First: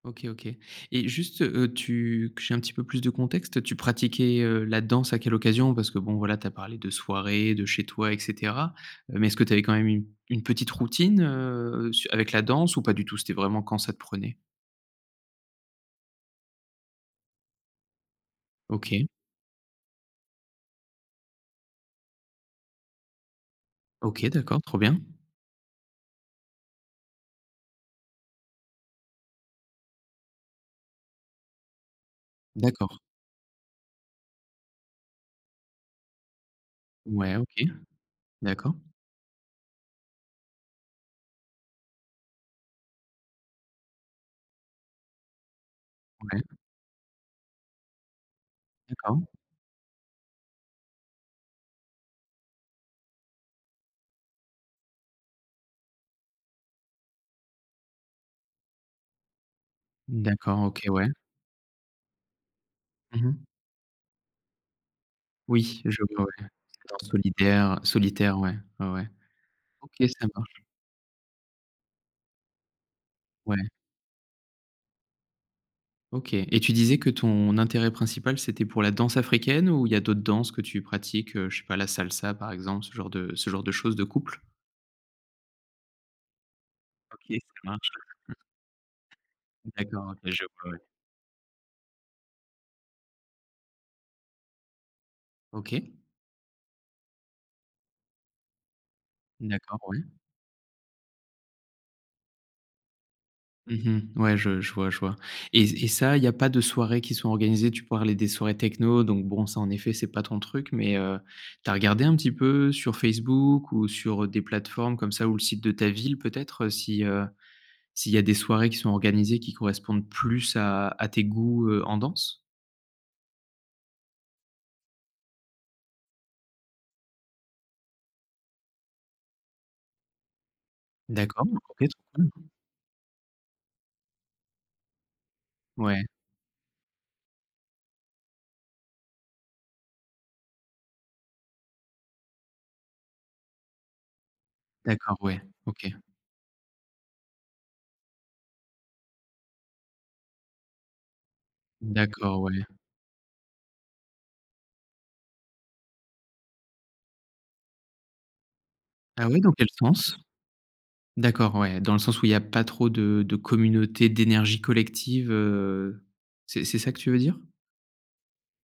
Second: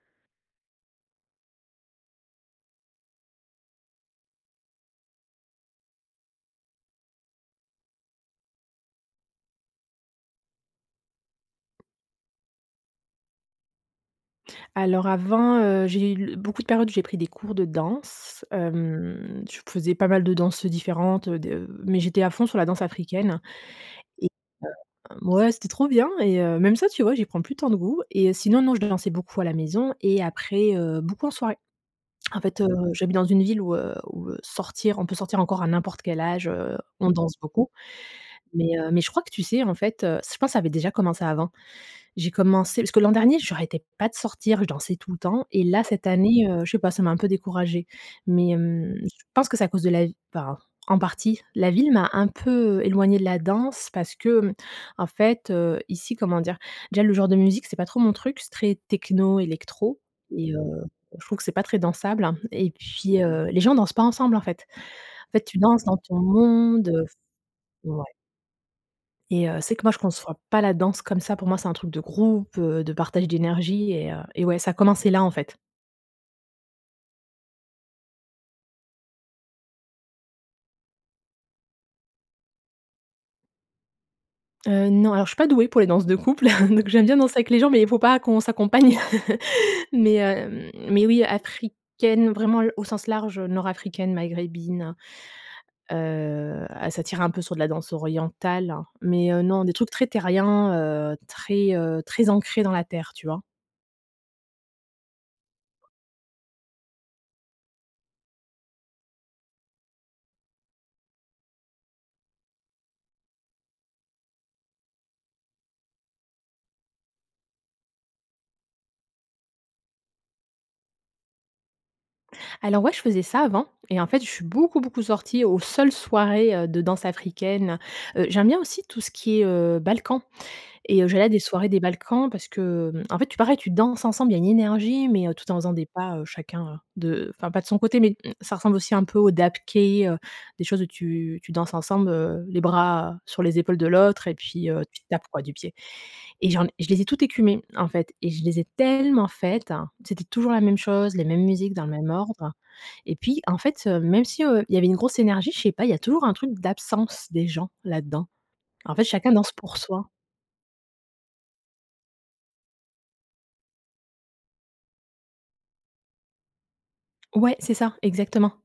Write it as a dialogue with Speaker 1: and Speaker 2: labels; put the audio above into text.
Speaker 1: OK, OK. Et juste, heu, tu que j'ai un petit peu plus de contexte, tu pratiquais, heu, la danse à quelle occasion, parce que, bon voilà, tu as parlé de soirée, de chez toi et cetera. Mais est-ce que tu avais quand même une une petite routine, heu, su avec la danse ou pas du tout, c'était vraiment quand ça te prenait?
Speaker 2: Alors avant, heu, j'ai l beaucoup de périodes où j'ai pris des cours de danse.
Speaker 1: OK.
Speaker 2: Hem, je faisais pas mal de danses, différentes, heu, de mais j'étais à fond sur la danse africaine.
Speaker 1: OK,
Speaker 2: Et
Speaker 1: d'accord, trop bien.
Speaker 2: heu ouais, c'était trop bien. Et heu, même ça, tu vois, j'y prends plus tant de goût. Et heu, sinon, non, je dansais beaucoup à la maison et après, heu, beaucoup en soirée. En fait, heu,
Speaker 1: D'accord.
Speaker 2: j'habite dans une ville où, heu où, heu, sortir on peut sortir encore à n'importe quel âge, heu. On danse
Speaker 1: Ouais, OK.
Speaker 2: beaucoup.
Speaker 1: D'accord.
Speaker 2: Mais heu, mais je crois que tu sais, en fait, heu, ç je pense ça avait déjà commencé avant. J'ai commencé parce que l'an dernier, j'arrêtais pas de sortir, je dansais tout le temps. Et là, cette
Speaker 1: Ouais.
Speaker 2: année, heu, je sais pas, ça m'a un peu découragé, mais, hem,
Speaker 1: D'accord.
Speaker 2: je pense que c'est à cause de la vi enfin, en partie, la ville m'a un peu, éloignée de la danse parce que, hem, en fait, heu, ici, comment dire déjà le genre de musique, c'est pas trop mon truc, c'est très techno, électro, et heu,
Speaker 1: D'accord, OK, ouais.
Speaker 2: je trouve que c'est pas très dansable. Et puis,
Speaker 1: Mmh mh.
Speaker 2: heu, les gens dansent pas ensemble, en fait. En fait, tu
Speaker 1: Oui,
Speaker 2: danses dans
Speaker 1: je
Speaker 2: ton
Speaker 1: vois, ouais,
Speaker 2: monde, heu.
Speaker 1: [unintelligible] solidaire
Speaker 2: Ouais.
Speaker 1: solitaire. Ouais, ouais, ouais.
Speaker 2: Et heu c'est que moi,
Speaker 1: OK,
Speaker 2: je
Speaker 1: ça
Speaker 2: conçois pas
Speaker 1: marche.
Speaker 2: la danse comme ça. Pour moi, c'est un truc de groupe, heu, de partage
Speaker 1: Ouais.
Speaker 2: d'énergie. Et, heu, et ouais, ça a commencé là, en fait.
Speaker 1: OK et tu disais que ton, intérêt principal, c'était pour la danse africaine ou il y d'autres danses que tu pratiques, heu, je sais pas la salsa par exemple, ce genre de ce genre de choses de couple?
Speaker 2: Heu, non, alors je suis pas douée pour les danses de couple. Donc j'aime bien
Speaker 1: Ok,
Speaker 2: danser avec les
Speaker 1: ça
Speaker 2: gens, mais il
Speaker 1: marche.
Speaker 2: faut pas
Speaker 1: [unintelligible]
Speaker 2: qu'on s'accompagne.
Speaker 1: D'accord, OK,
Speaker 2: Mais heu,
Speaker 1: je vois,
Speaker 2: hem,
Speaker 1: ouais.
Speaker 2: mais oui, africaine, vraiment l au sens large, heu, nord africaine, maghrébine,
Speaker 1: OK.
Speaker 2: heu, et ça tire un peu sur de la danse orientale, heu. Mais, heu, non, des
Speaker 1: D'accord,
Speaker 2: trucs
Speaker 1: oui.
Speaker 2: très terriens, heu, très, heu, très ancrés dans la terre, tu vois?
Speaker 1: Mmh mh. Ouais, je je vois je vois. Et et ça, il y a pas de soirées qui sont organisées, tu parlais des soirées techno, donc, bon, ça en effet c'est pas ton truc, mais heu, tu as regardé un petit peu sur Facebook ou sur, heu, des plateformes comme ça ou le site de ta ville peut être, heu, si heu, s'il y a des soirées qui sont organisées qui correspondent plus à à tes goûts, heu, en danse?
Speaker 2: Alors ouais, je faisais ça avant et en fait, je suis beaucoup, beaucoup sortie aux seules soirées, heu, de danse africaine. Heu, j'aime bien aussi tout ce qui est, heu, balkans, et heu, j'allais à des
Speaker 1: D'accord,
Speaker 2: soirées des
Speaker 1: OK.
Speaker 2: balkans parce
Speaker 1: [unintelligible]
Speaker 2: que, hem, en fait, pareil, tu danses ensemble, il y une énergie, mais, heu, tout en faisant des
Speaker 1: Ouais.
Speaker 2: pas, heu, chacun, heu, de enfin pas de son côté. Mais ça ressemble aussi un peu au dabkeh, heu, des choses où tu, tu danses ensemble, heu, les bras sur les épaules de l'autre, et puis, heu, tu
Speaker 1: D'accord,
Speaker 2: tapes,
Speaker 1: ouais,
Speaker 2: quoi, du pied.
Speaker 1: OK.
Speaker 2: Et j'en je les ai toutes écumées, en fait, et je les ai tellement faites, c'était toujours la même chose, les mêmes musiques dans le même
Speaker 1: D'accord,
Speaker 2: ordre.
Speaker 1: ouais.
Speaker 2: Et puis en fait, même si, heu, il y avait une grosse énergie, je sais pas, il y a toujours un truc d'absence des gens, là-dedans. En fait,
Speaker 1: Ah
Speaker 2: chacun
Speaker 1: ouais, dans
Speaker 2: danse
Speaker 1: quel
Speaker 2: pour soi.
Speaker 1: sens? D'accord, ouais, dans le sens où il y a pas trop de de communautés d'énergie collective, heu, c'est c'est ça que tu veux dire?
Speaker 2: Ouais, c'est ça, exactement.